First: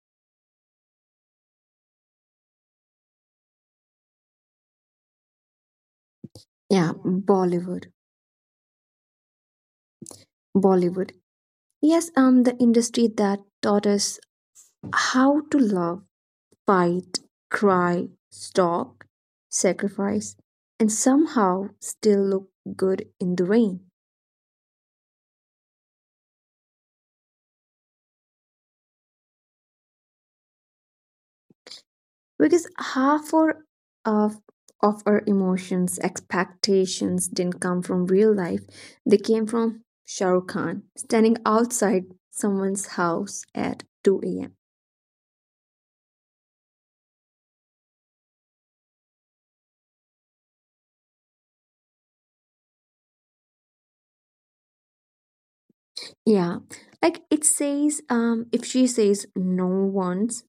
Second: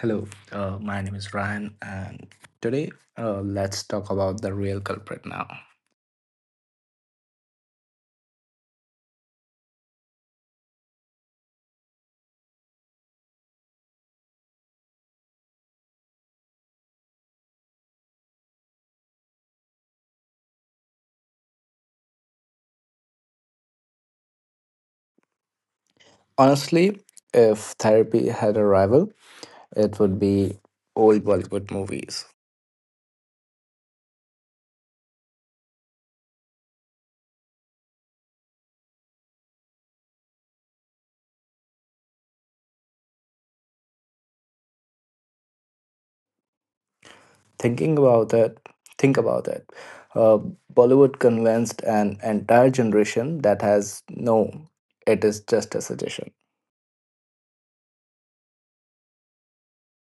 Hello, my name is Ryan, and today, let's talk about the real culprit now. Yeah, Bollywood. Bollywood. Yes, the industry that taught us how to love, fight, cry, stalk, sacrifice, and somehow still look good in the rain. Honestly, if therapy had a rival, it would be old Bollywood movies. Because half or of of our emotions, expectations didn't come from real life. They came from Shah Rukh Khan standing outside someone's house at 2 a.m. Thinking about it, think about it. Uh, Bollywood convinced an entire generation that has no, it is just a Yeah, suggestion. like it says, if she says no once,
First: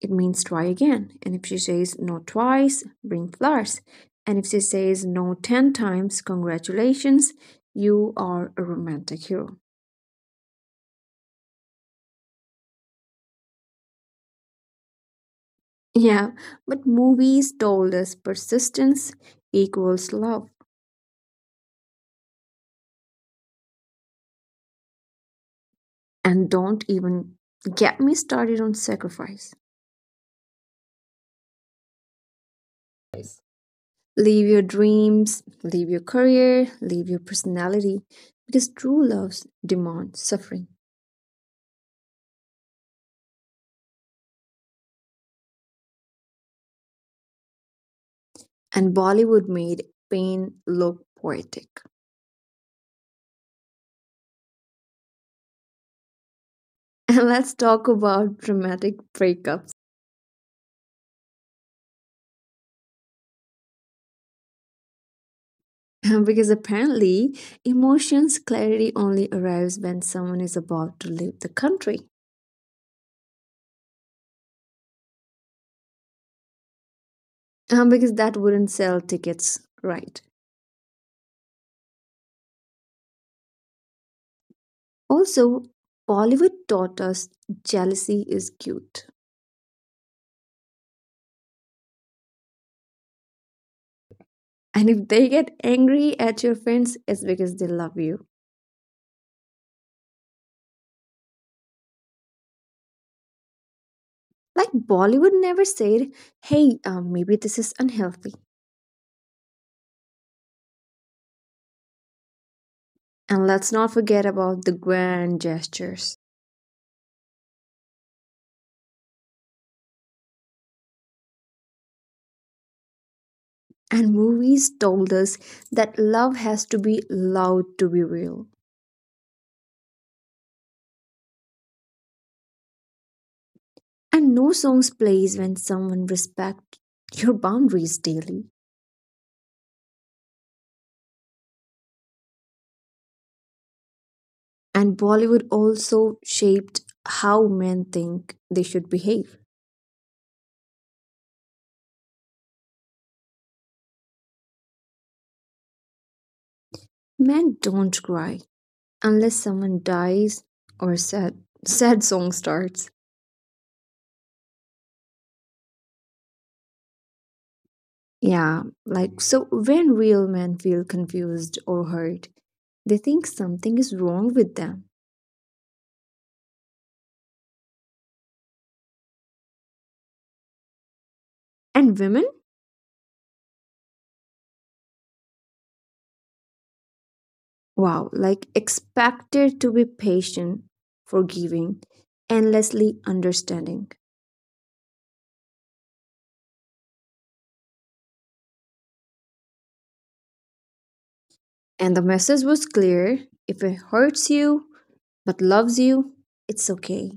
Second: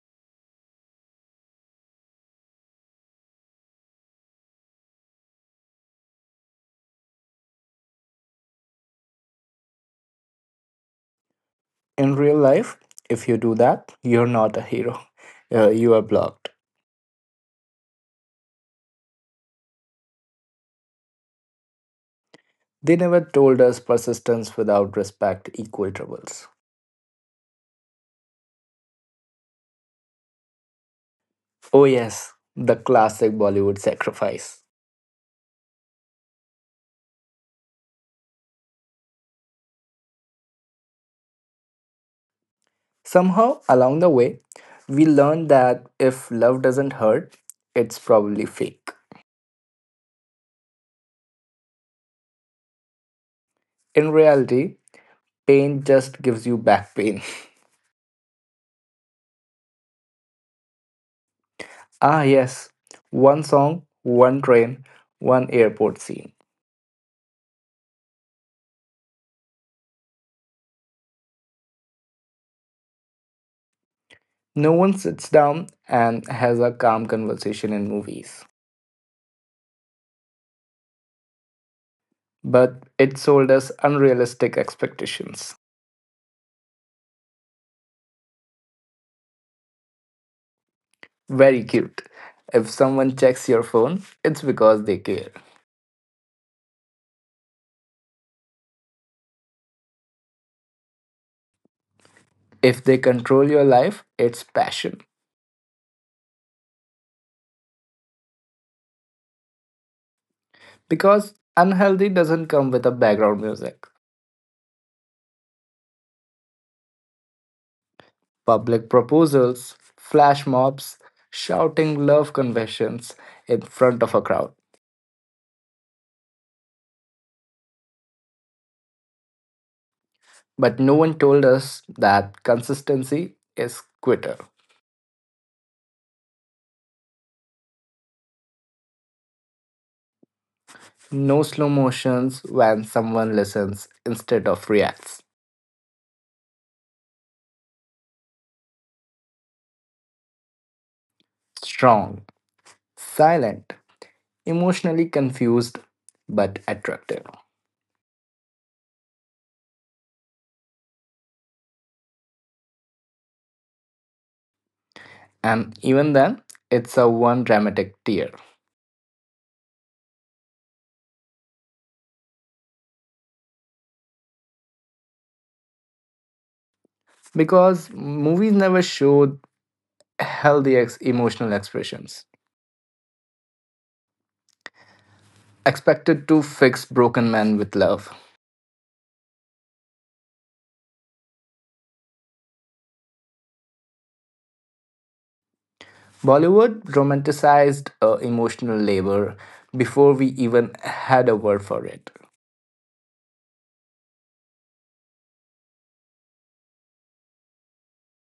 it means try again. And if she says no twice, bring flowers. And if she says no 10 times, congratulations, you are a romantic hero. In real life, if you do that, you're not a hero. You are Yeah, blocked. but movies told us persistence equals love. They never told us persistence without respect equal troubles. And don't even get me started on sacrifice. Oh, yes, the classic Bollywood Leave sacrifice. your dreams, leave your career, leave your personality, because true love demands suffering. Somehow, along the way, we learned that if love doesn't hurt, it's probably fake. And Bollywood made pain look poetic. In reality, pain just gives you back pain. And let's talk about dramatic breakups. Ah, yes, one song, one train, one airport scene. Because apparently, emotions clarity only arrives when someone is about to leave the country. No one sits down and has a calm conversation in movies. Because that wouldn't sell tickets, right? But it sold us unrealistic expectations. Also, Bollywood taught us jealousy is cute. Very cute. If someone checks your phone, it's because they care. And if they get angry at your friends, it's because they love you. If they control your life, it's passion. Like Bollywood never said, hey, maybe this is unhealthy. Because unhealthy doesn't come with a background music. And let's not forget about the grand gestures. Public proposals, flash mobs, shouting love confessions in front of a crowd. And movies told us that love has to be loud to be real. But no one told us that consistency is quitter. And no songs plays when someone respects your boundaries daily. No slow motions when someone listens instead of reacts. And Bollywood also shaped how men think they should behave. Strong, silent, emotionally confused, but attractive. Men don't cry unless someone dies or sad song starts. And even then, it's a one dramatic tear. Yeah, like so when real men feel confused or hurt, they think something is wrong with them. Because movies never showed healthy emotional expressions. And women, Expected to fix broken men with love. wow, like expected to be patient, forgiving, endlessly understanding. Bollywood romanticized emotional labor before we even had a word for it. And the message was clear if it hurts you but loves you, it's okay.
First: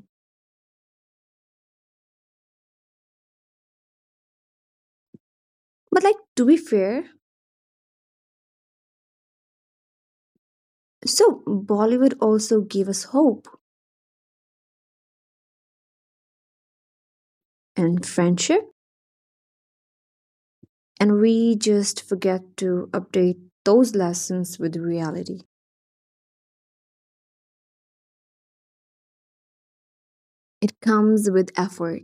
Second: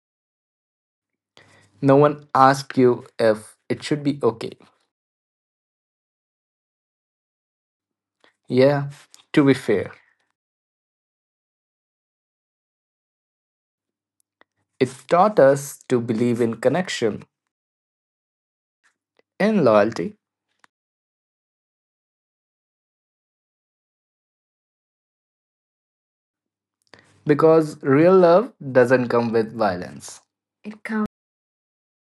No one asked you if it should be okay. But, like, to be fair, Yeah, to be fair, so Bollywood also gave us hope it taught us to believe in connection, and friendship, in loyalty, and we just forget to update those lessons with reality. because real love doesn't come with violence, It comes with effort,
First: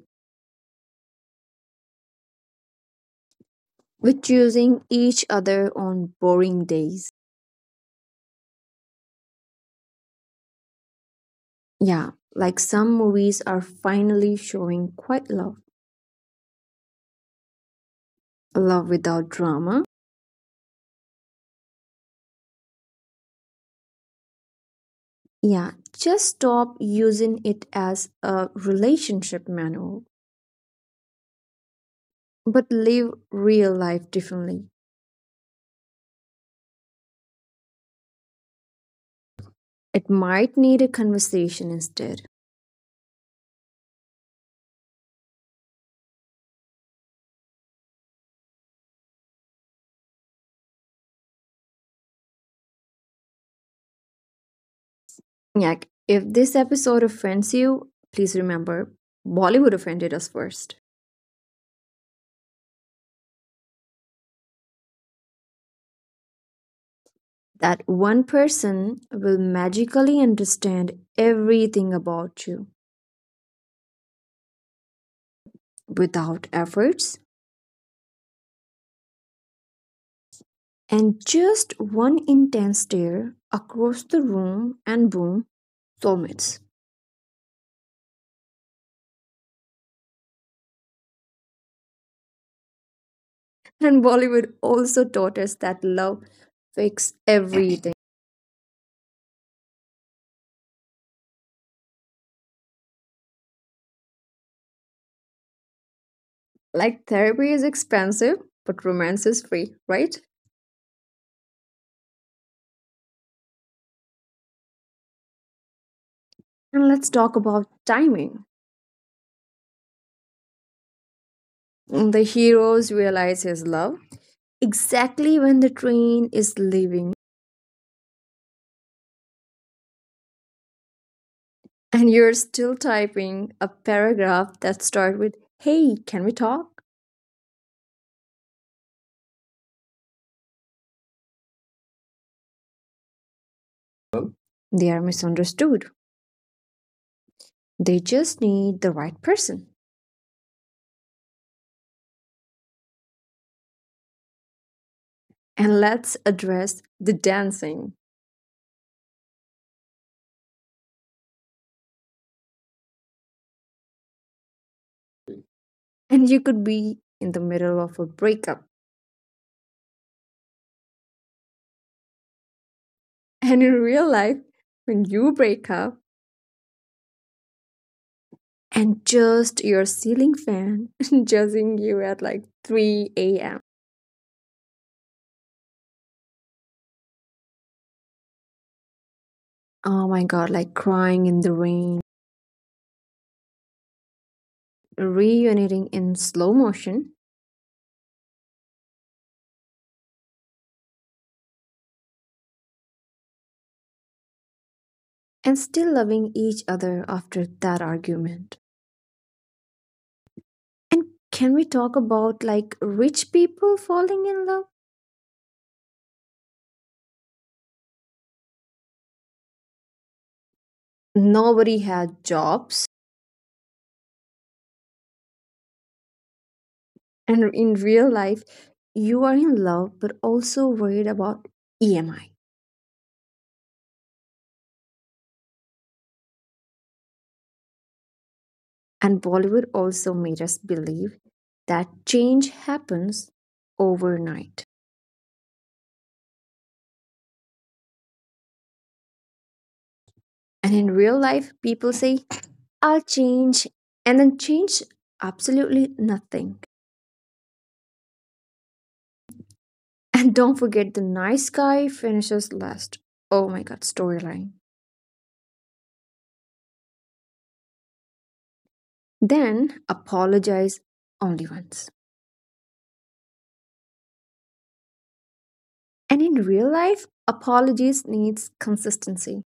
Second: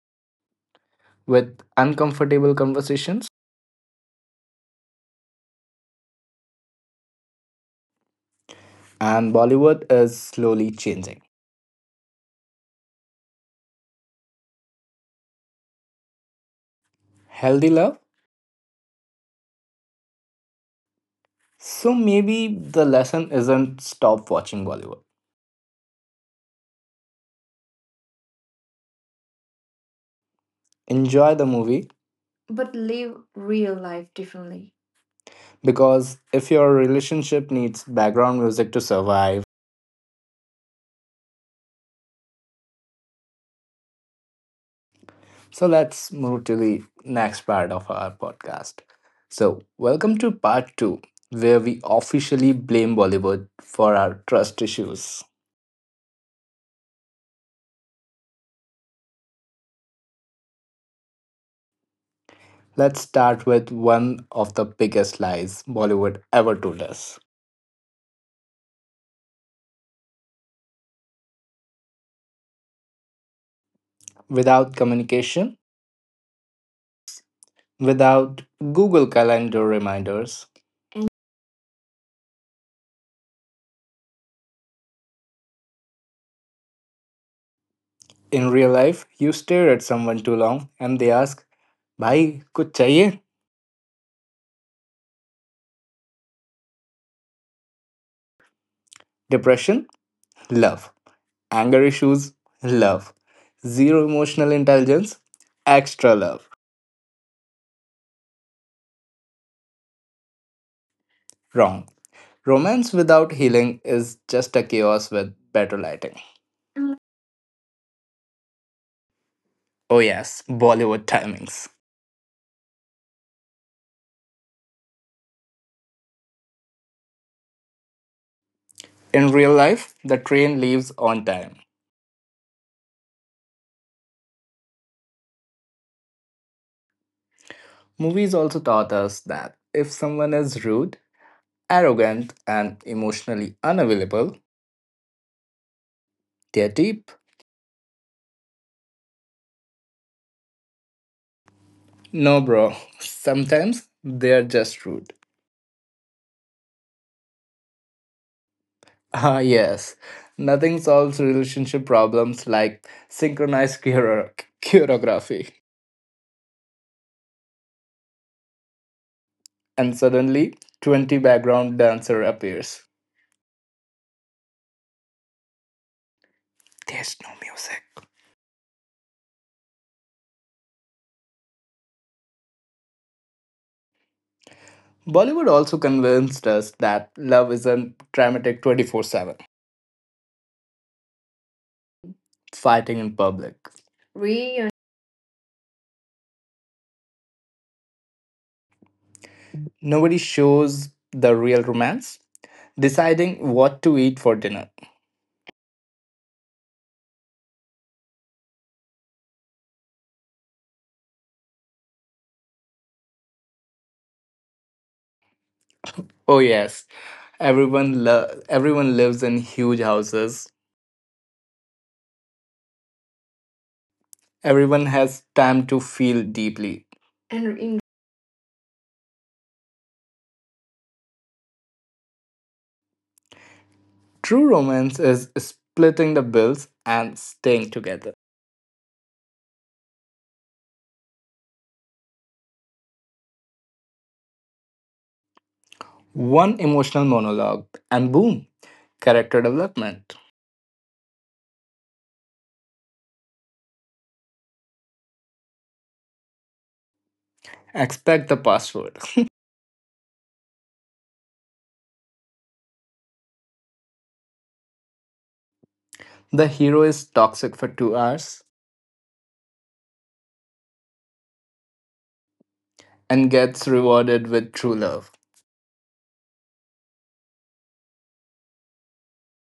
with uncomfortable conversations, with choosing each other on boring days. and Bollywood is slowly changing. Yeah, like some movies are finally showing quite love, Healthy love? love without drama. So maybe the lesson isn't stop watching Bollywood. Yeah, just stop using it as a relationship manual, Enjoy the movie, but but live live real real life life differently. differently. Because if your relationship needs background music to survive. It might need a conversation instead. So let's move to the next part of our podcast. So, welcome to part two, where we officially blame Bollywood for our trust issues. Like, if this episode offends you, please remember Bollywood offended us first. Let's start with one of the biggest lies Bollywood ever told us, That one person will magically understand everything about you without communication, without efforts. without Google Calendar reminders. And just one intense stare across the room, and boom, soulmates. In real life, you stare at someone too long and they ask, Bhai, kuch chahiye? And Bollywood also taught us that love fixes everything. Depression? Love. Anger issues? Love. Zero emotional intelligence? Extra love. Like therapy is expensive, but romance is free, right? Wrong. Romance without healing is just a chaos with better lighting. And let's talk about timing. Oh, yes, Bollywood timings. The heroes realize his love exactly when the train is leaving, In real life, the train leaves on time. and you're still typing a paragraph that starts with, hey, can we talk? Movies also taught us that if someone is rude, arrogant, and emotionally unavailable, They are misunderstood. they're deep. They just need the right person. No, bro, sometimes they're just rude. And let's address the dancing. Ah, yes, nothing solves relationship problems like synchronized choreography. And you could be in the middle of a breakup. And suddenly, 20 background dancer appears. And in real life, when you break up, There's no music. and just your ceiling fan judging you at like 3 a.m. Bollywood also convinced us that love isn't dramatic 24/7, Oh my god, like crying in the rain, fighting in public. reuniting in slow motion, Nobody shows the real romance deciding what to eat for dinner. and still loving each other after that argument. And can we talk about like rich people falling in love? Oh yes, everyone lives in huge houses. Nobody had jobs. Everyone has time to feel deeply. And And in in real life, you are in love but also worried about EMI. true romance is splitting the bills and staying together. And Bollywood also made us believe that change happens overnight. One emotional monologue and boom, character development. And in real life, people say, I'll change, and then change absolutely nothing. Expect the password. And don't forget the nice guy finishes last. Oh my god, storyline. The hero is toxic for 2 hours Then apologize only once. and gets rewarded with true love, And in real life, apologies needs consistency.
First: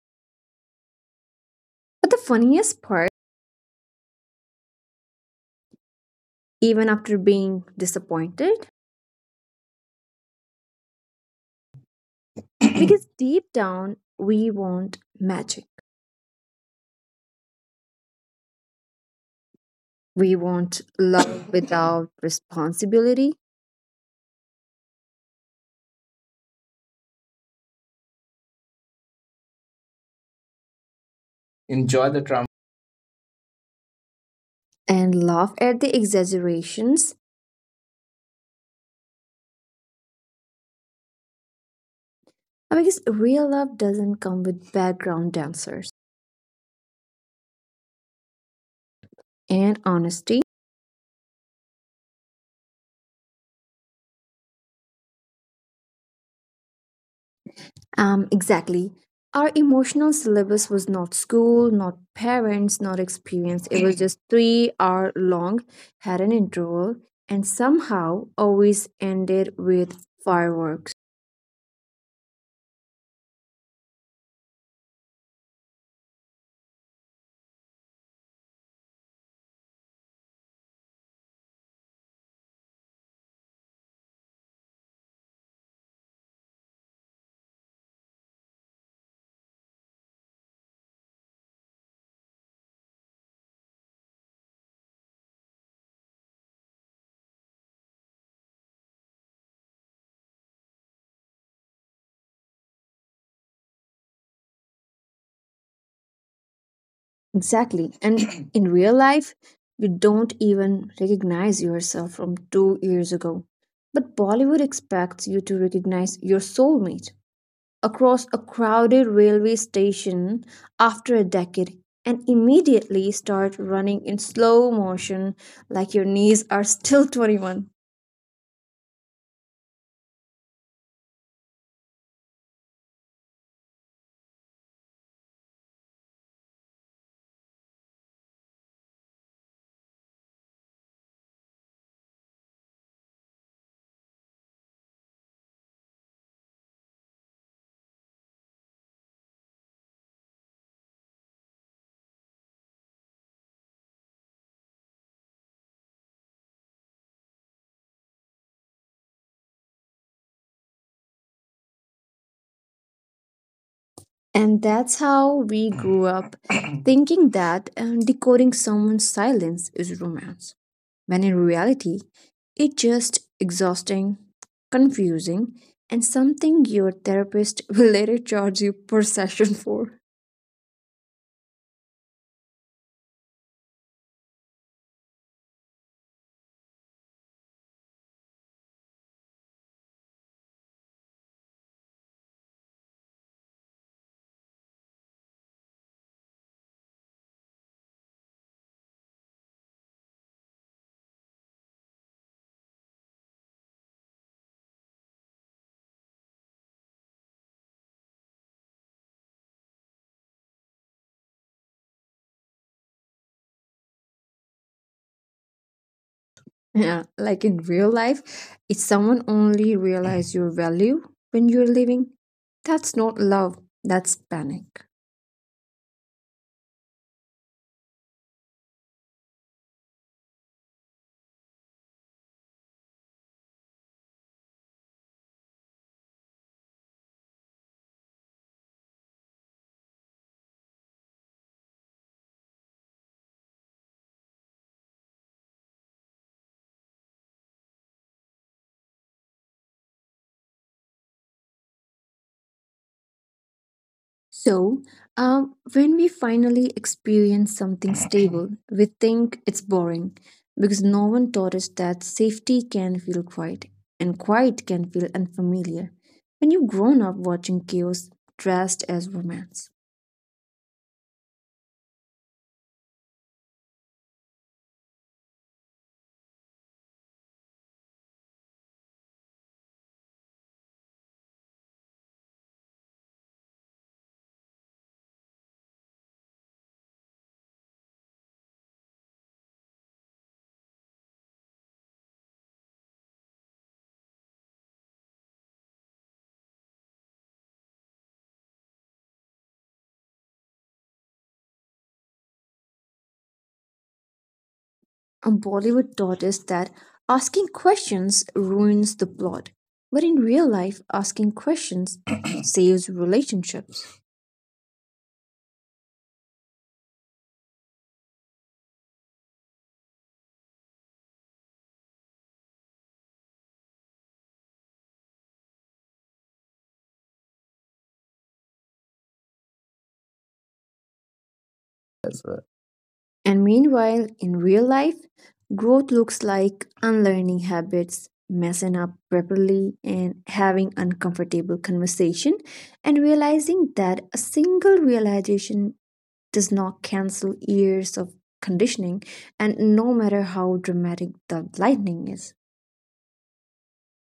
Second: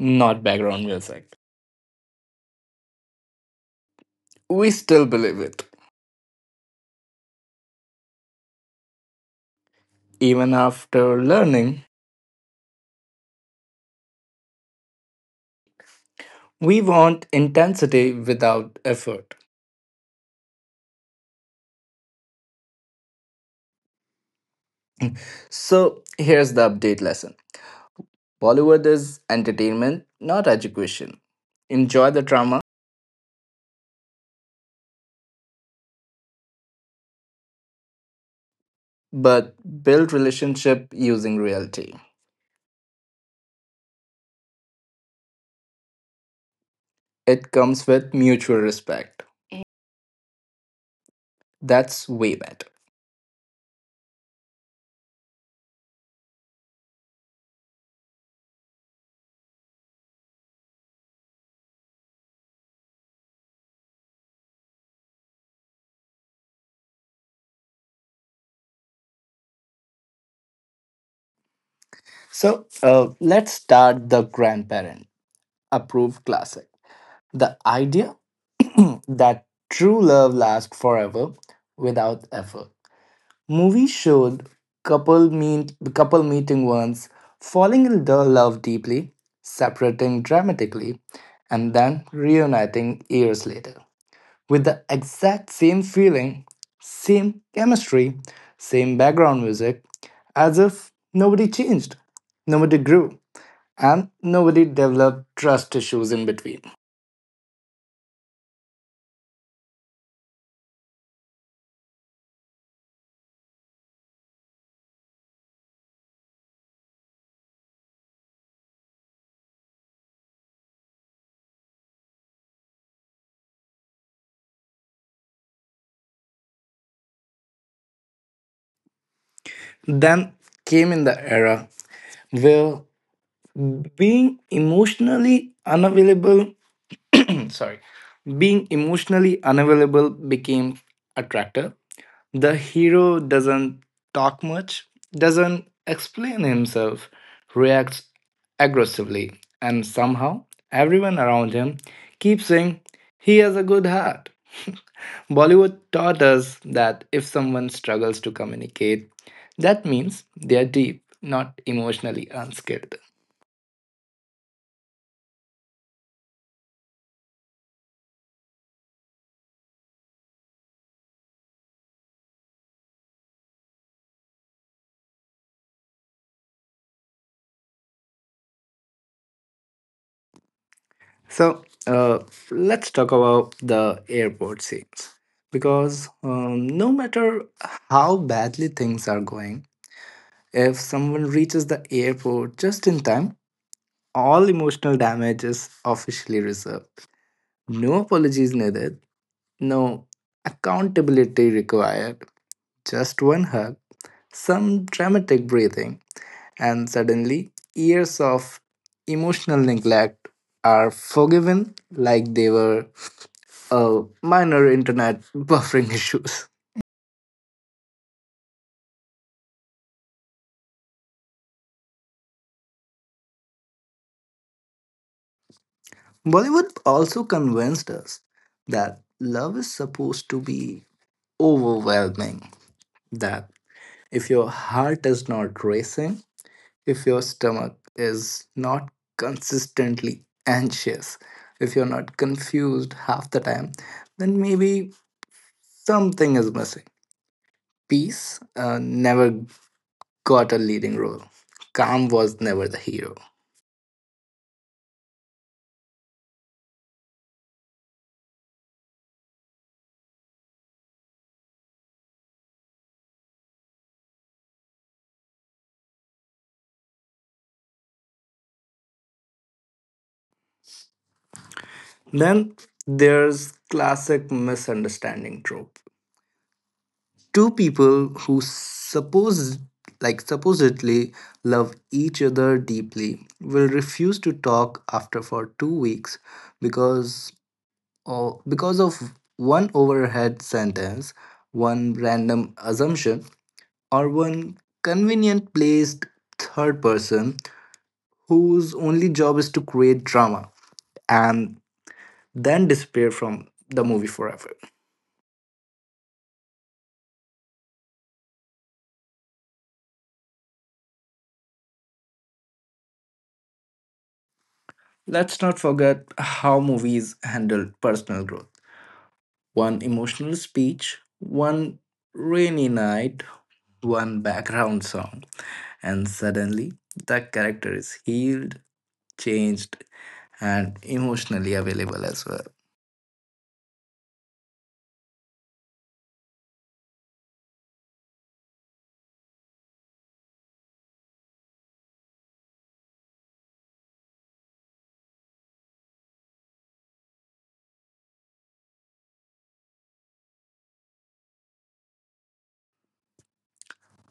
not background music. But the funniest part We still believe it. even after being disappointed. Even after learning, Because deep down, we want magic. we want intensity without effort. We want love without responsibility. So here's the update lesson, Bollywood is entertainment, not education. Enjoy Enjoy the the trauma. drama, And laugh at the exaggerations. but build relationship using reality. Because real love doesn't come with background dancers It comes with mutual respect. and honesty. That's way better. Exactly. Our emotional syllabus was not school, not parents, not experience. It was just 3 hour long, had an interval, and somehow always ended with fireworks. So let's start the grandparent approved classic. The idea that true love lasts forever without effort. Movie showed couple meeting once, falling in the love deeply, separating dramatically, and then reuniting years later with the exact same feeling, same chemistry, same background music, as if nobody changed, nobody grew, and nobody developed trust issues in between. Exactly. And in real life, you don't even recognize yourself from 2 years ago. But Bollywood expects you to recognize your soulmate across a crowded railway station after a decade and immediately start running in slow motion like your knees are still 21. Then came in the era where being emotionally unavailable sorry being emotionally unavailable became attractive. The hero doesn't talk much, doesn't explain himself, reacts aggressively, and somehow everyone around him keeps saying he has a good heart. Bollywood taught us that if someone struggles to communicate, that means they are deep, not emotionally unskilled. And that's how we grew up, thinking that decoding someone's silence is romance, when in reality, it's just exhausting, confusing, and something your therapist will later charge you per session for. So let's talk about the airport scenes because no matter how badly things are going, if someone reaches the airport just in time, all emotional damage is officially reserved. No apologies needed, no accountability required, just one hug, some dramatic breathing, and suddenly years of emotional neglect are forgiven like they were minor internet buffering issues. Yeah, like in real life, if someone only realize your value when you're leaving, that's not love, that's panic. Bollywood also convinced us that love is supposed to be overwhelming, that if your heart is not racing, if your stomach is not consistently anxious, if you're not confused half the time, then maybe something is missing. Peace never got a leading role. Calm was never the hero. So, when we finally experience something stable, we think it's boring because no one taught us that safety can feel quiet and quiet can feel unfamiliar when you've grown up watching chaos dressed as romance. Then there's classic misunderstanding trope. Two people who supposedly love each other deeply will refuse to talk after for 2 weeks because because of one overhead sentence, one random assumption, or one convenient placed third person whose only job is to create drama and then disappear from the movie forever. And Bollywood taught us that asking questions ruins the plot. But in real life, asking questions saves relationships. Let's not forget how movies handled personal growth. One emotional speech, one rainy night, one background song, and suddenly the character is healed, changed, and emotionally available As as well. well. And meanwhile, in real life, growth looks like unlearning habits, messing up properly, and having uncomfortable conversation, and realizing that a single realization does not cancel years of conditioning, and no matter how dramatic the lightning is.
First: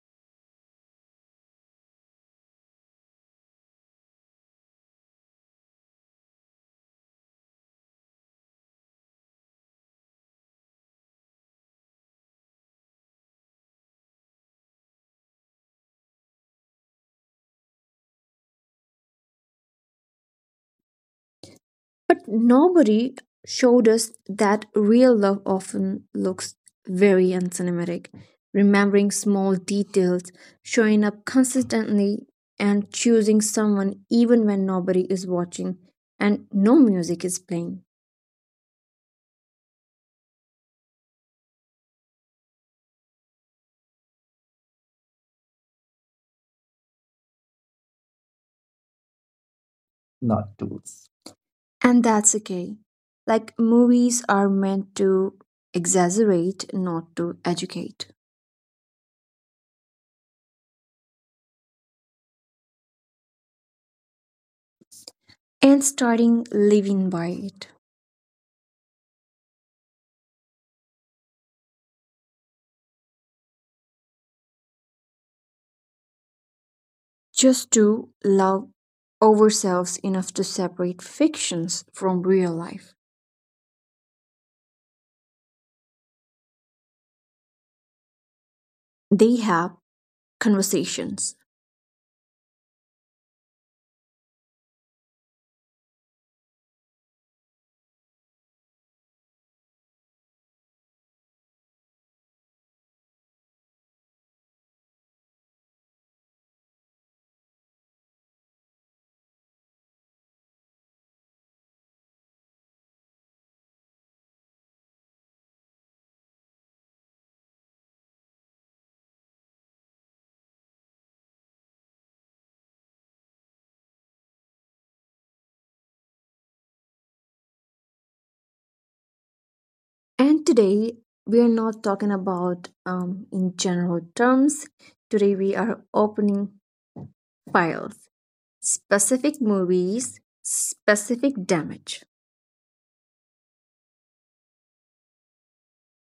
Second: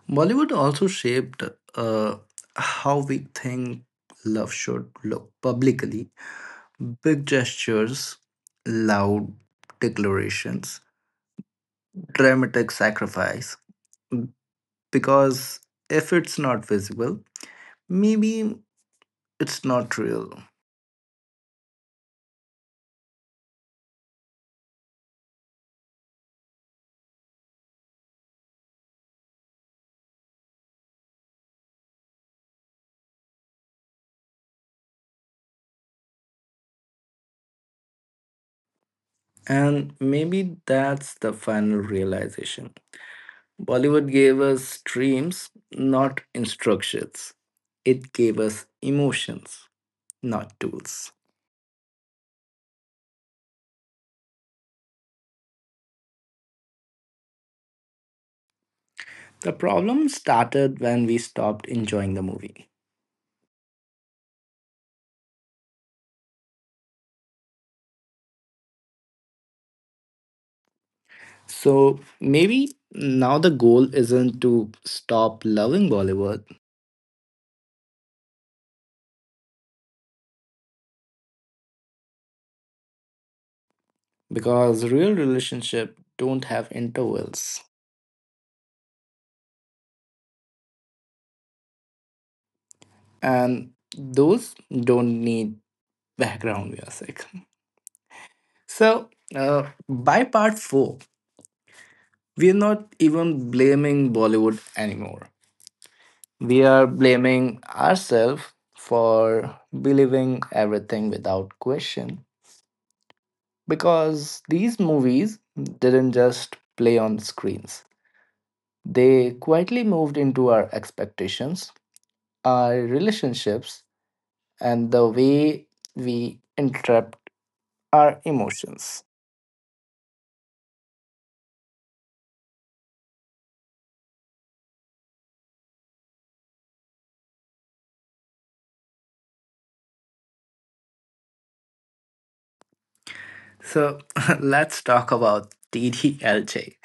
Bollywood also shaped uh, how we think love should look publicly. Big gestures, loud declarations, dramatic sacrifice. Because if it's not visible, maybe it's not real. But nobody showed us that real love often looks very uncinematic, remembering small details, showing up consistently, and choosing someone even when nobody is watching and no music is playing. And maybe that's the final realization. Bollywood gave us dreams, not instructions. It gave us emotions, Not not tools. tools. And that's okay. Like, movies are meant to exaggerate, not to educate. The problem started when we stopped enjoying the movie. And starting living by it. So maybe now the goal isn't to stop loving Bollywood, Just to love ourselves enough to separate fictions from real life. because real relationship don't have intervals They have conversations. and those don't need background music. So by part 4 we are not even blaming Bollywood anymore. We are blaming ourselves for believing everything without question, because these movies didn't just play on screens. They quietly moved into our expectations, our relationships, and the way we interpret our emotions. And today, we are not talking about in general terms. Today, we are opening files, specific movies, specific damage. So let's talk about TDLJ,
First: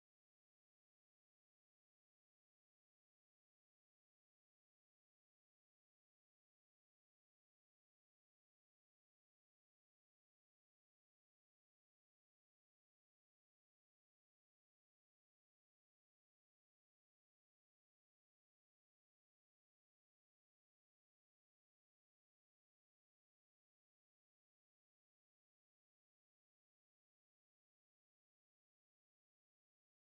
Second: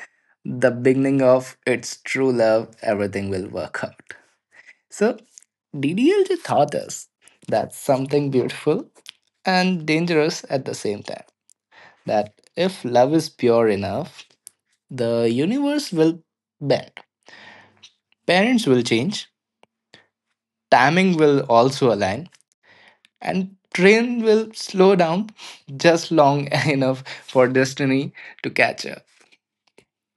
the beginning of its true love, everything will work out. So DDLJ taught us that something beautiful and dangerous at the same time. That if love is pure enough, the universe will bend. Parents will change, timing will also align, and train will slow down just long enough for destiny to catch up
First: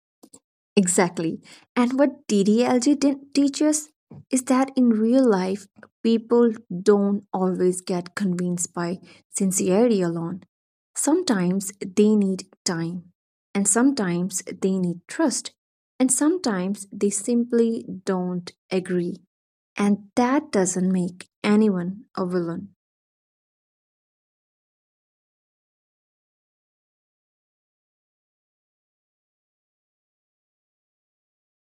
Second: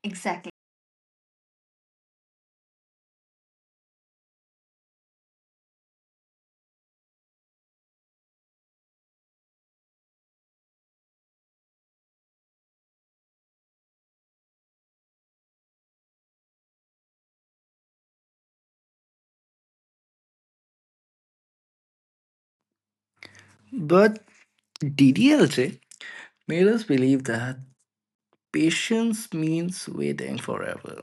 exactly. Exactly. And what DDLG didn't teach us is that in real life, people don't always get convinced by sincerity alone. Sometimes they need time, and sometimes they need trust, and sometimes they simply don't agree. And that doesn't make anyone a villain. But DDLJ made us believe that patience means waiting forever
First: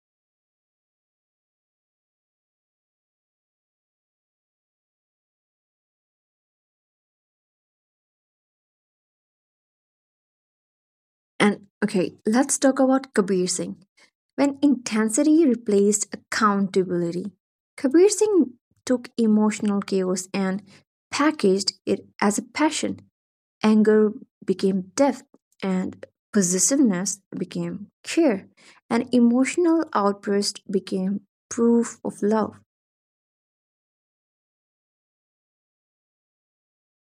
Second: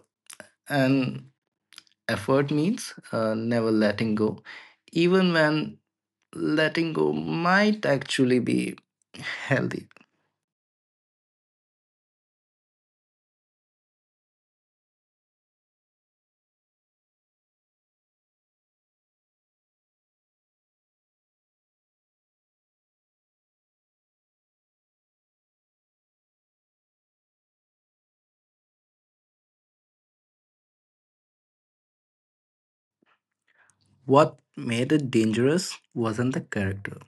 and effort means never letting go, even when letting go might actually be healthy. And okay, let's talk about Kabir Singh. When intensity replaced accountability, Kabir Singh took emotional chaos and packaged it as a passion. Anger became depth, and possessiveness became care, and emotional outburst became proof of love. What made it dangerous wasn't the character,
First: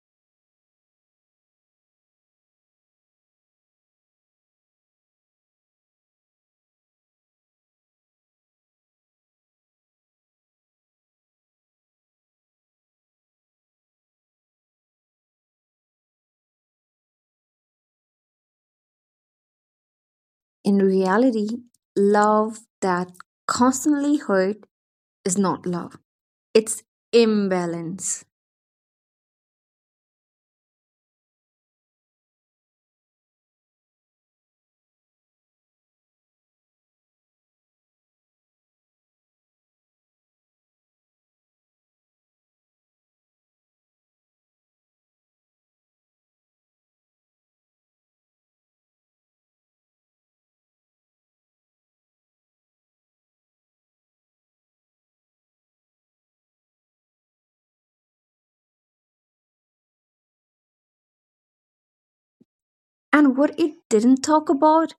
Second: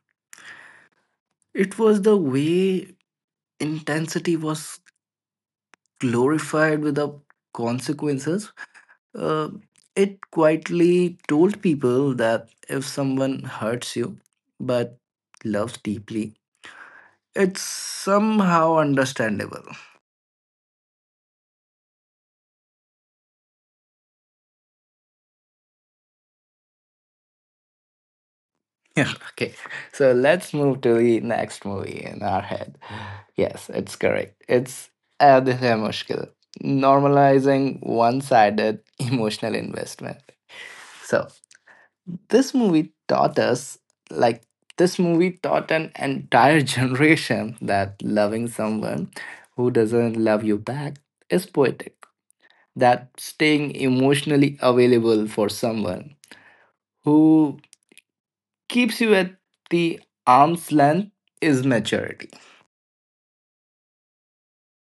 it was the way intensity was glorified without consequences. uh, it quietly told people that if someone hurts you but loves deeply, it's somehow understandable. In reality, love that constantly hurt is not love, it's imbalance. Yeah, okay. So let's move to the next movie in our head. Yes, it's correct. It's Aadh Hai Mushkil, normalizing one sided emotional investment. So This movie taught us, like, this movie taught an entire generation that loving someone who doesn't love you back is poetic. That staying emotionally available for someone who keeps you at the arm's length is maturity. And what it didn't talk about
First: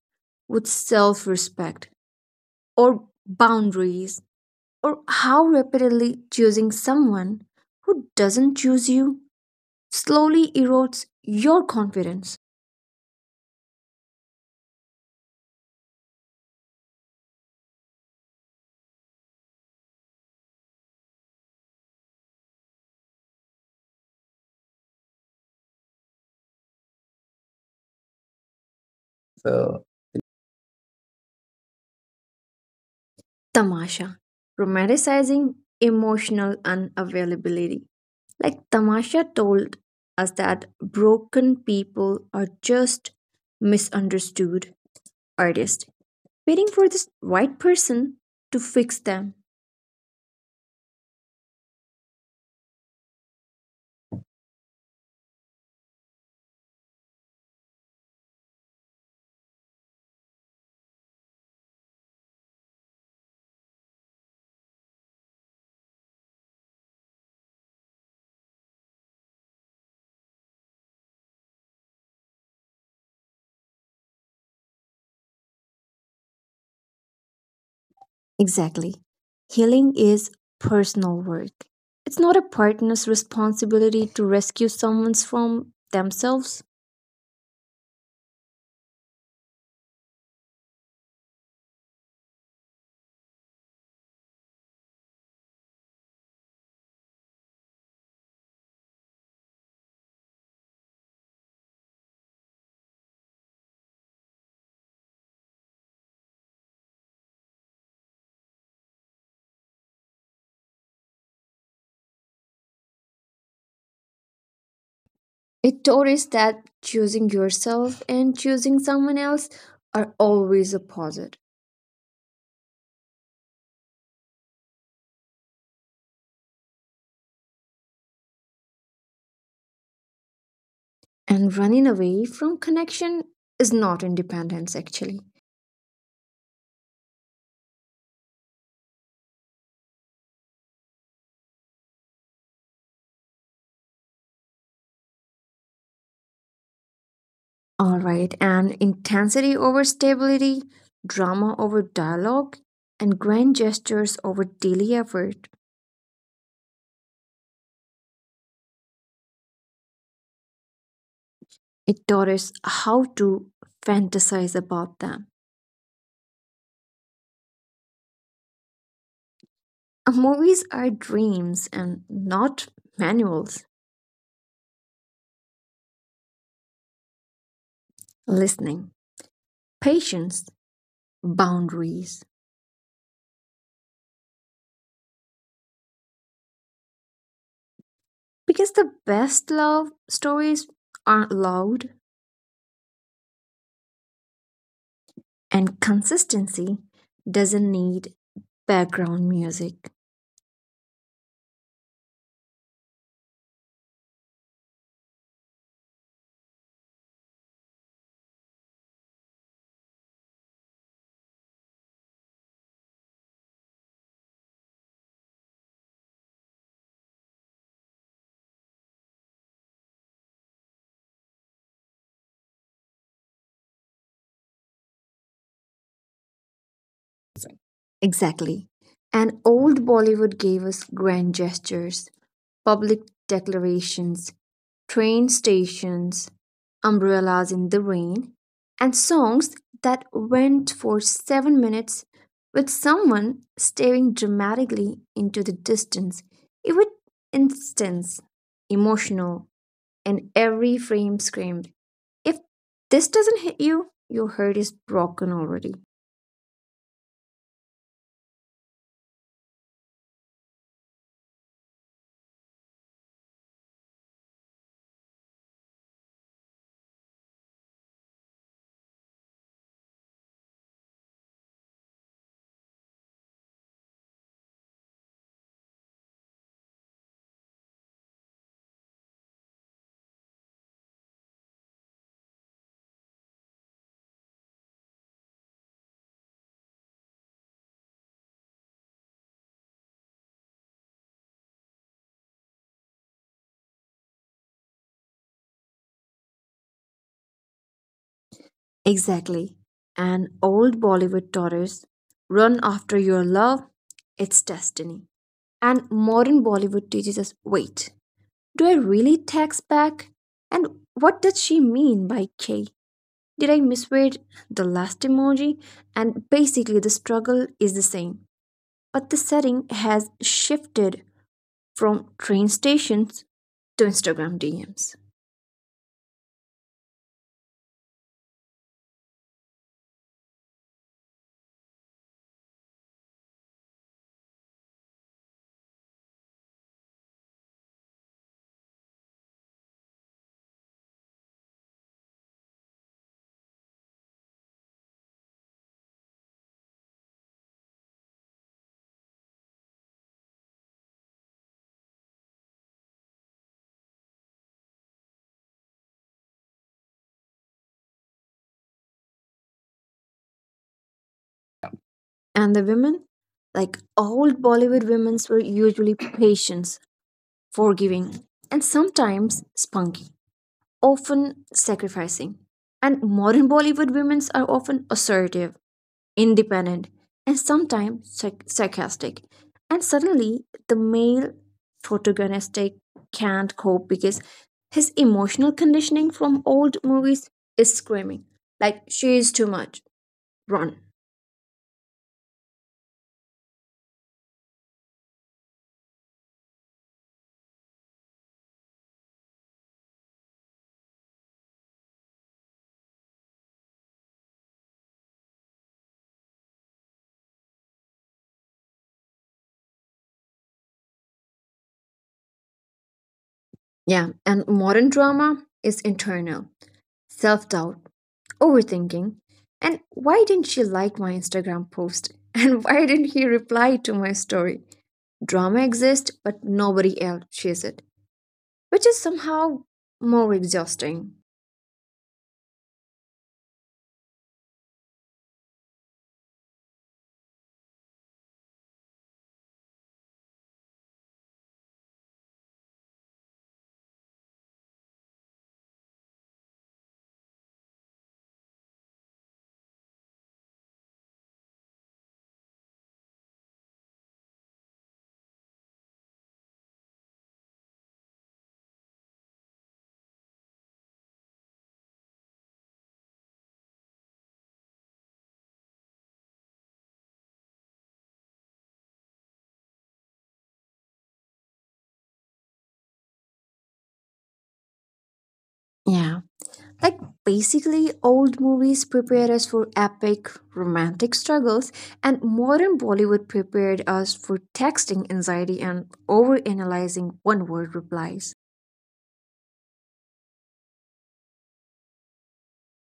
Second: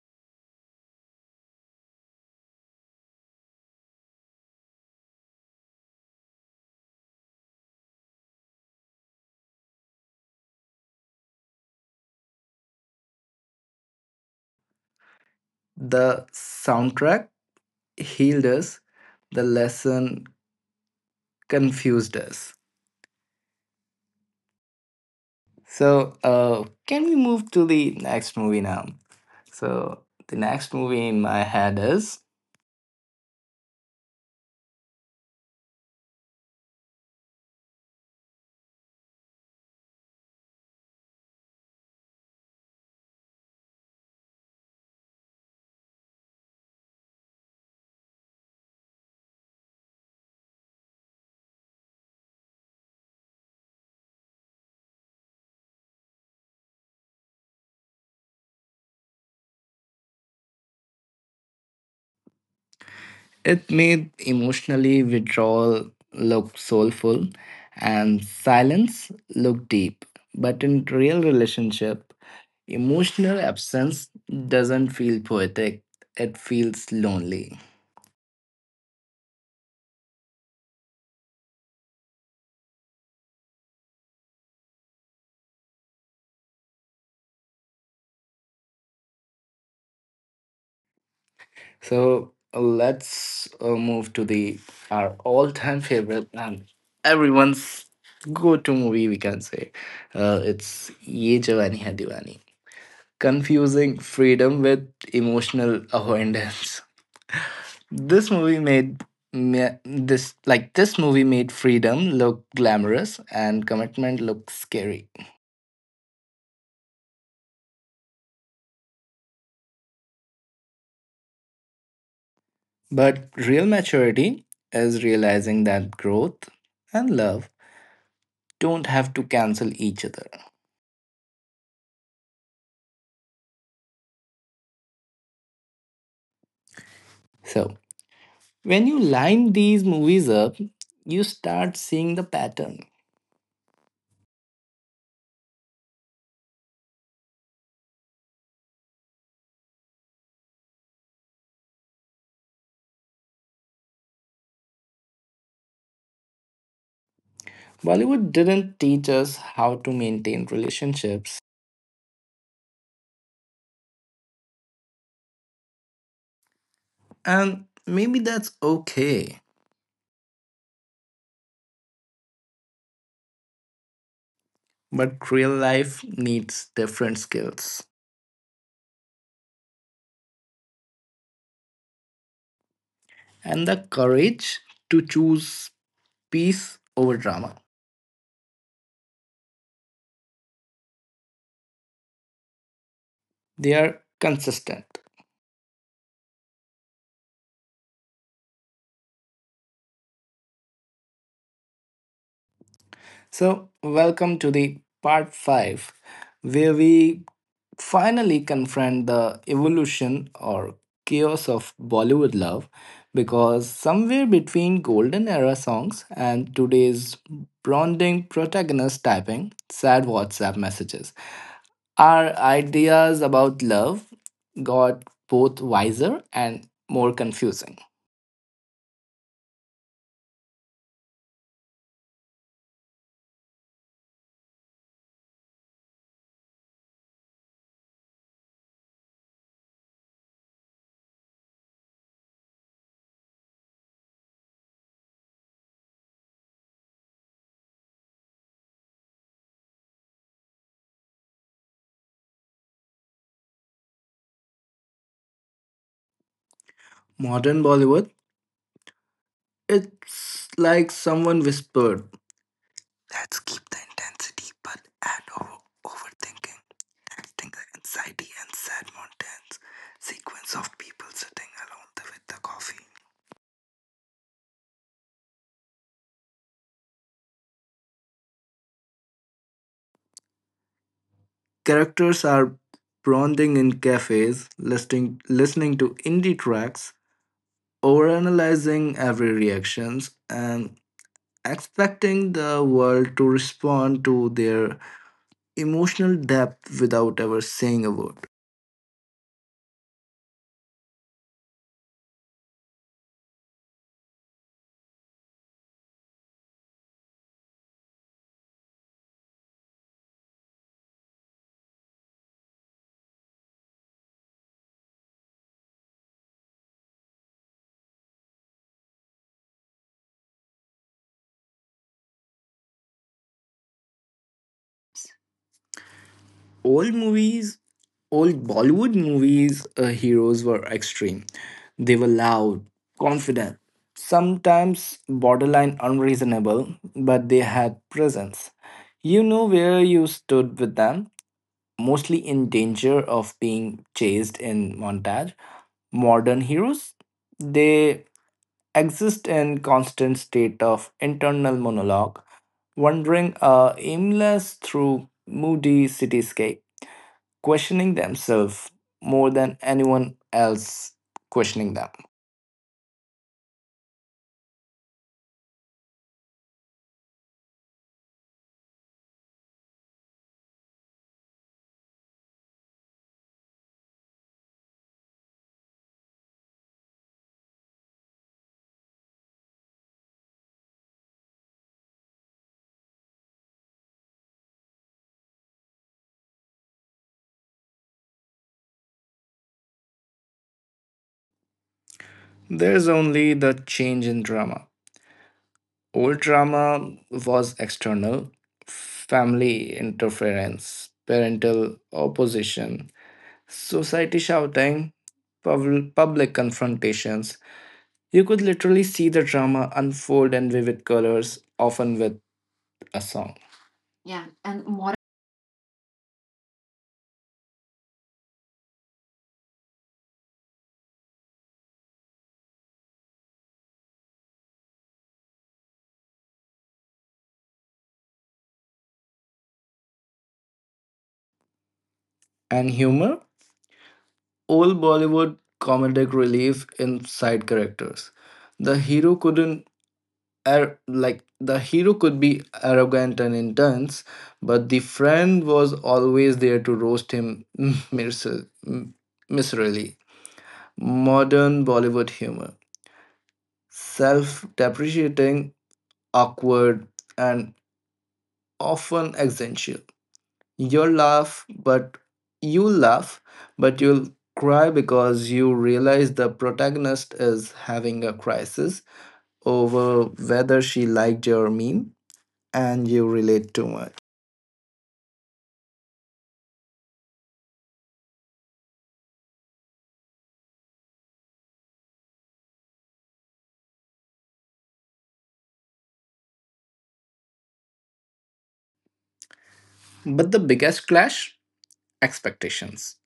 was self respect or boundaries or how repeatedly choosing someone who doesn't choose you slowly erodes your confidence. The soundtrack healed us, the lesson confused us. So, can we move to the next movie now? So, So, the next movie in my head is, Tamasha, romanticizing emotional unavailability. Like Tamasha told us that broken people are just misunderstood artists, waiting for this right person to fix them. it made emotionally withdrawal look soulful and silence look deep. But in real relationship, emotional absence doesn't feel poetic, it feels lonely. Exactly. Healing is personal work. It's not a partner's responsibility to rescue someone from themselves. So let's move to the our all-time favorite and everyone's go-to movie. We can say it's Ye Jawani Hai Diwani. Confusing freedom with emotional avoidance. This movie made this this movie made freedom look glamorous and commitment look scary. It taught us that choosing yourself and choosing someone else are always opposite. But real maturity is realizing that growth and love don't have to cancel each other. And running away from connection is not independence, actually. So when you line these movies up, you start seeing the pattern. All right, and intensity over stability, drama over dialogue, and grand gestures over daily effort. Bollywood didn't teach us how to maintain relationships, It taught us how to fantasize about them. and maybe that's okay. Movies are dreams and not manuals. But real life needs different skills Listening, patience, boundaries. and the courage to choose peace over drama. Because the best love stories aren't loud, They are consistent. and consistency doesn't need background music. So, welcome to the part 5, where we finally confront the evolution or chaos of Bollywood love, because somewhere between golden era songs and today's bonding protagonist typing sad WhatsApp messages, our ideas about love got both wiser and more confusing. Exactly. And old Bollywood gave us grand gestures, public declarations, train stations, umbrellas in the rain, and songs that went for 7 minutes with someone staring dramatically into the distance. It would instance emotional and every frame screamed if this doesn't hit you, your heart is broken already. Modern Bollywood, it's like someone whispered, let's keep the intensity but add overthinking, acting the anxiety and sad mountains. Sequence of people sitting alone with the coffee. Characters are bonding in cafes, listening to indie tracks, overanalyzing every reactions, and expecting the world to respond to their emotional depth without ever saying a word. Exactly. And old Bollywood daughters run after your love, it's destiny. And modern Bollywood teaches us wait, do I really text back? And what did she mean by K? Did I misread the last emoji? And basically, the struggle is the same, but the setting has shifted from train stations to Instagram DMs. old movies, Old Bollywood movies, heroes were extreme. They were loud, confident, sometimes borderline unreasonable, but they had presence. You know where you stood with them, mostly in danger of being chased in montage. Modern heroes, they exist in constant state of internal monologue, wandering aimless through moody cityscape, questioning themselves more than anyone else questioning them. And the women, like old Bollywood women, were usually patient, forgiving, and sometimes spunky, often sacrificing. And modern Bollywood women are often assertive, independent, and sometimes sarcastic. And suddenly, the male protagonist can't cope because his emotional conditioning from old movies is screaming, like, she is too much, run. There's only the change in drama. Old drama was external family interference, parental opposition, society shouting, public confrontations. You could literally see the drama unfold in vivid colors, often with a song. Yeah, Yeah, and modern drama is internal self doubt, overthinking, and why didn't she like my Instagram post? And why didn't he reply to my story? Drama exists, but nobody else shares it, which is somehow more exhausting. and humor? Old Bollywood comedic relief in side characters. The hero couldn't ar- like the hero could be arrogant and intense, but the friend was always there to roast him miser- m- miserably. Modern Bollywood humor, self-depreciating, awkward, and often existential. You'll laugh, but you'll laugh, but you'll cry because you realize the protagonist is having a crisis over whether she liked your meme and you relate too much. Yeah. Like basically, old movies prepared us for epic romantic struggles, and modern Bollywood prepared us for texting anxiety and overanalyzing one word replies. But the biggest clash expectations.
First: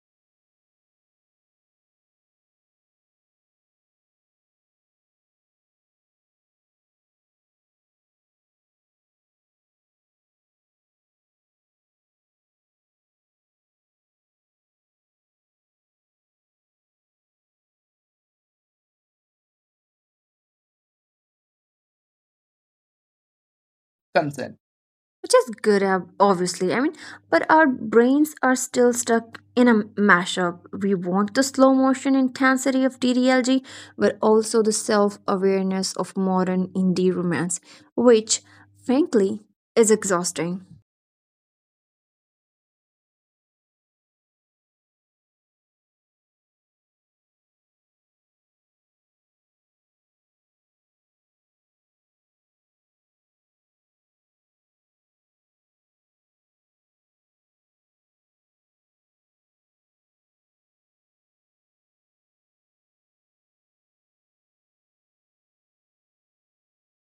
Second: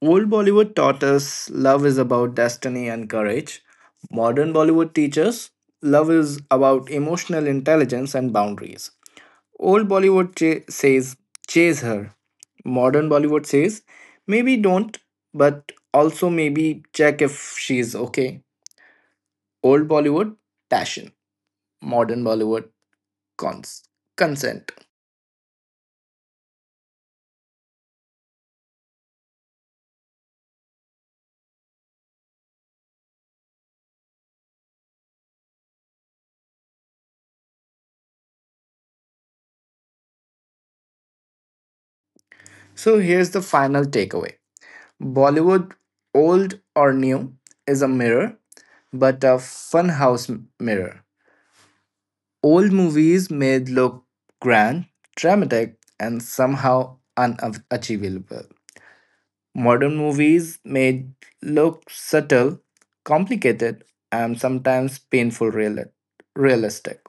Old Bollywood taught us love is about destiny and courage. Modern Bollywood teaches love is about emotional intelligence and boundaries. Old Bollywood says, chase her. Modern Bollywood says, maybe don't, but also maybe check if she's okay. Old Bollywood, passion. Modern Bollywood, cons- Consent. consent. Which is good obviously, I mean, but our brains are still stuck in a mashup. We want the slow motion intensity of DDLG but also the self-awareness of modern indie romance, which, frankly, is exhausting. So here's the final takeaway, Bollywood, old or new, is a mirror, but a funhouse mirror. Old movies made look grand, dramatic, and somehow unachievable. Modern movies may look subtle, complicated, and sometimes painful realistic.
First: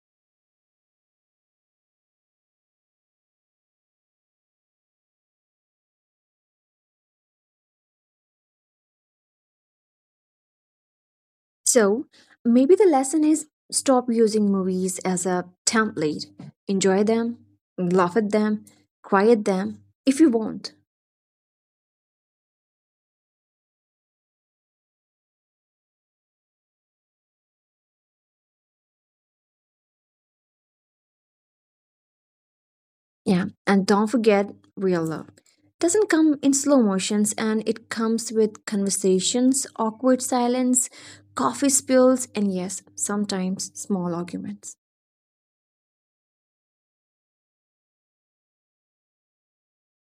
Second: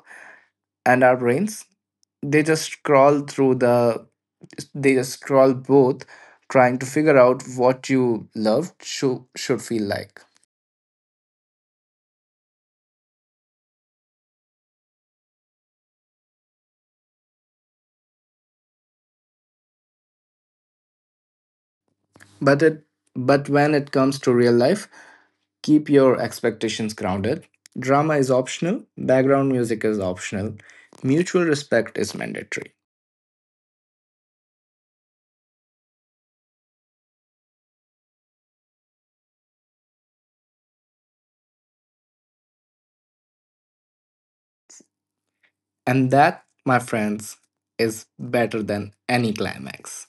And our brains, they just scroll through the they just scroll both, trying to figure out what you love should feel like. So maybe the lesson is stop using movies as a template. Enjoy them, laugh at them, cry at them if you want. But it but when it comes to real life, keep your expectations grounded. Drama is optional, background music is optional, mutual respect is mandatory. Yeah, and don't forget real love. Doesn't come in slow motions and it comes with conversations, awkward silence, coffee spills, and yes, sometimes small arguments. And that, my friends, is better than any climax.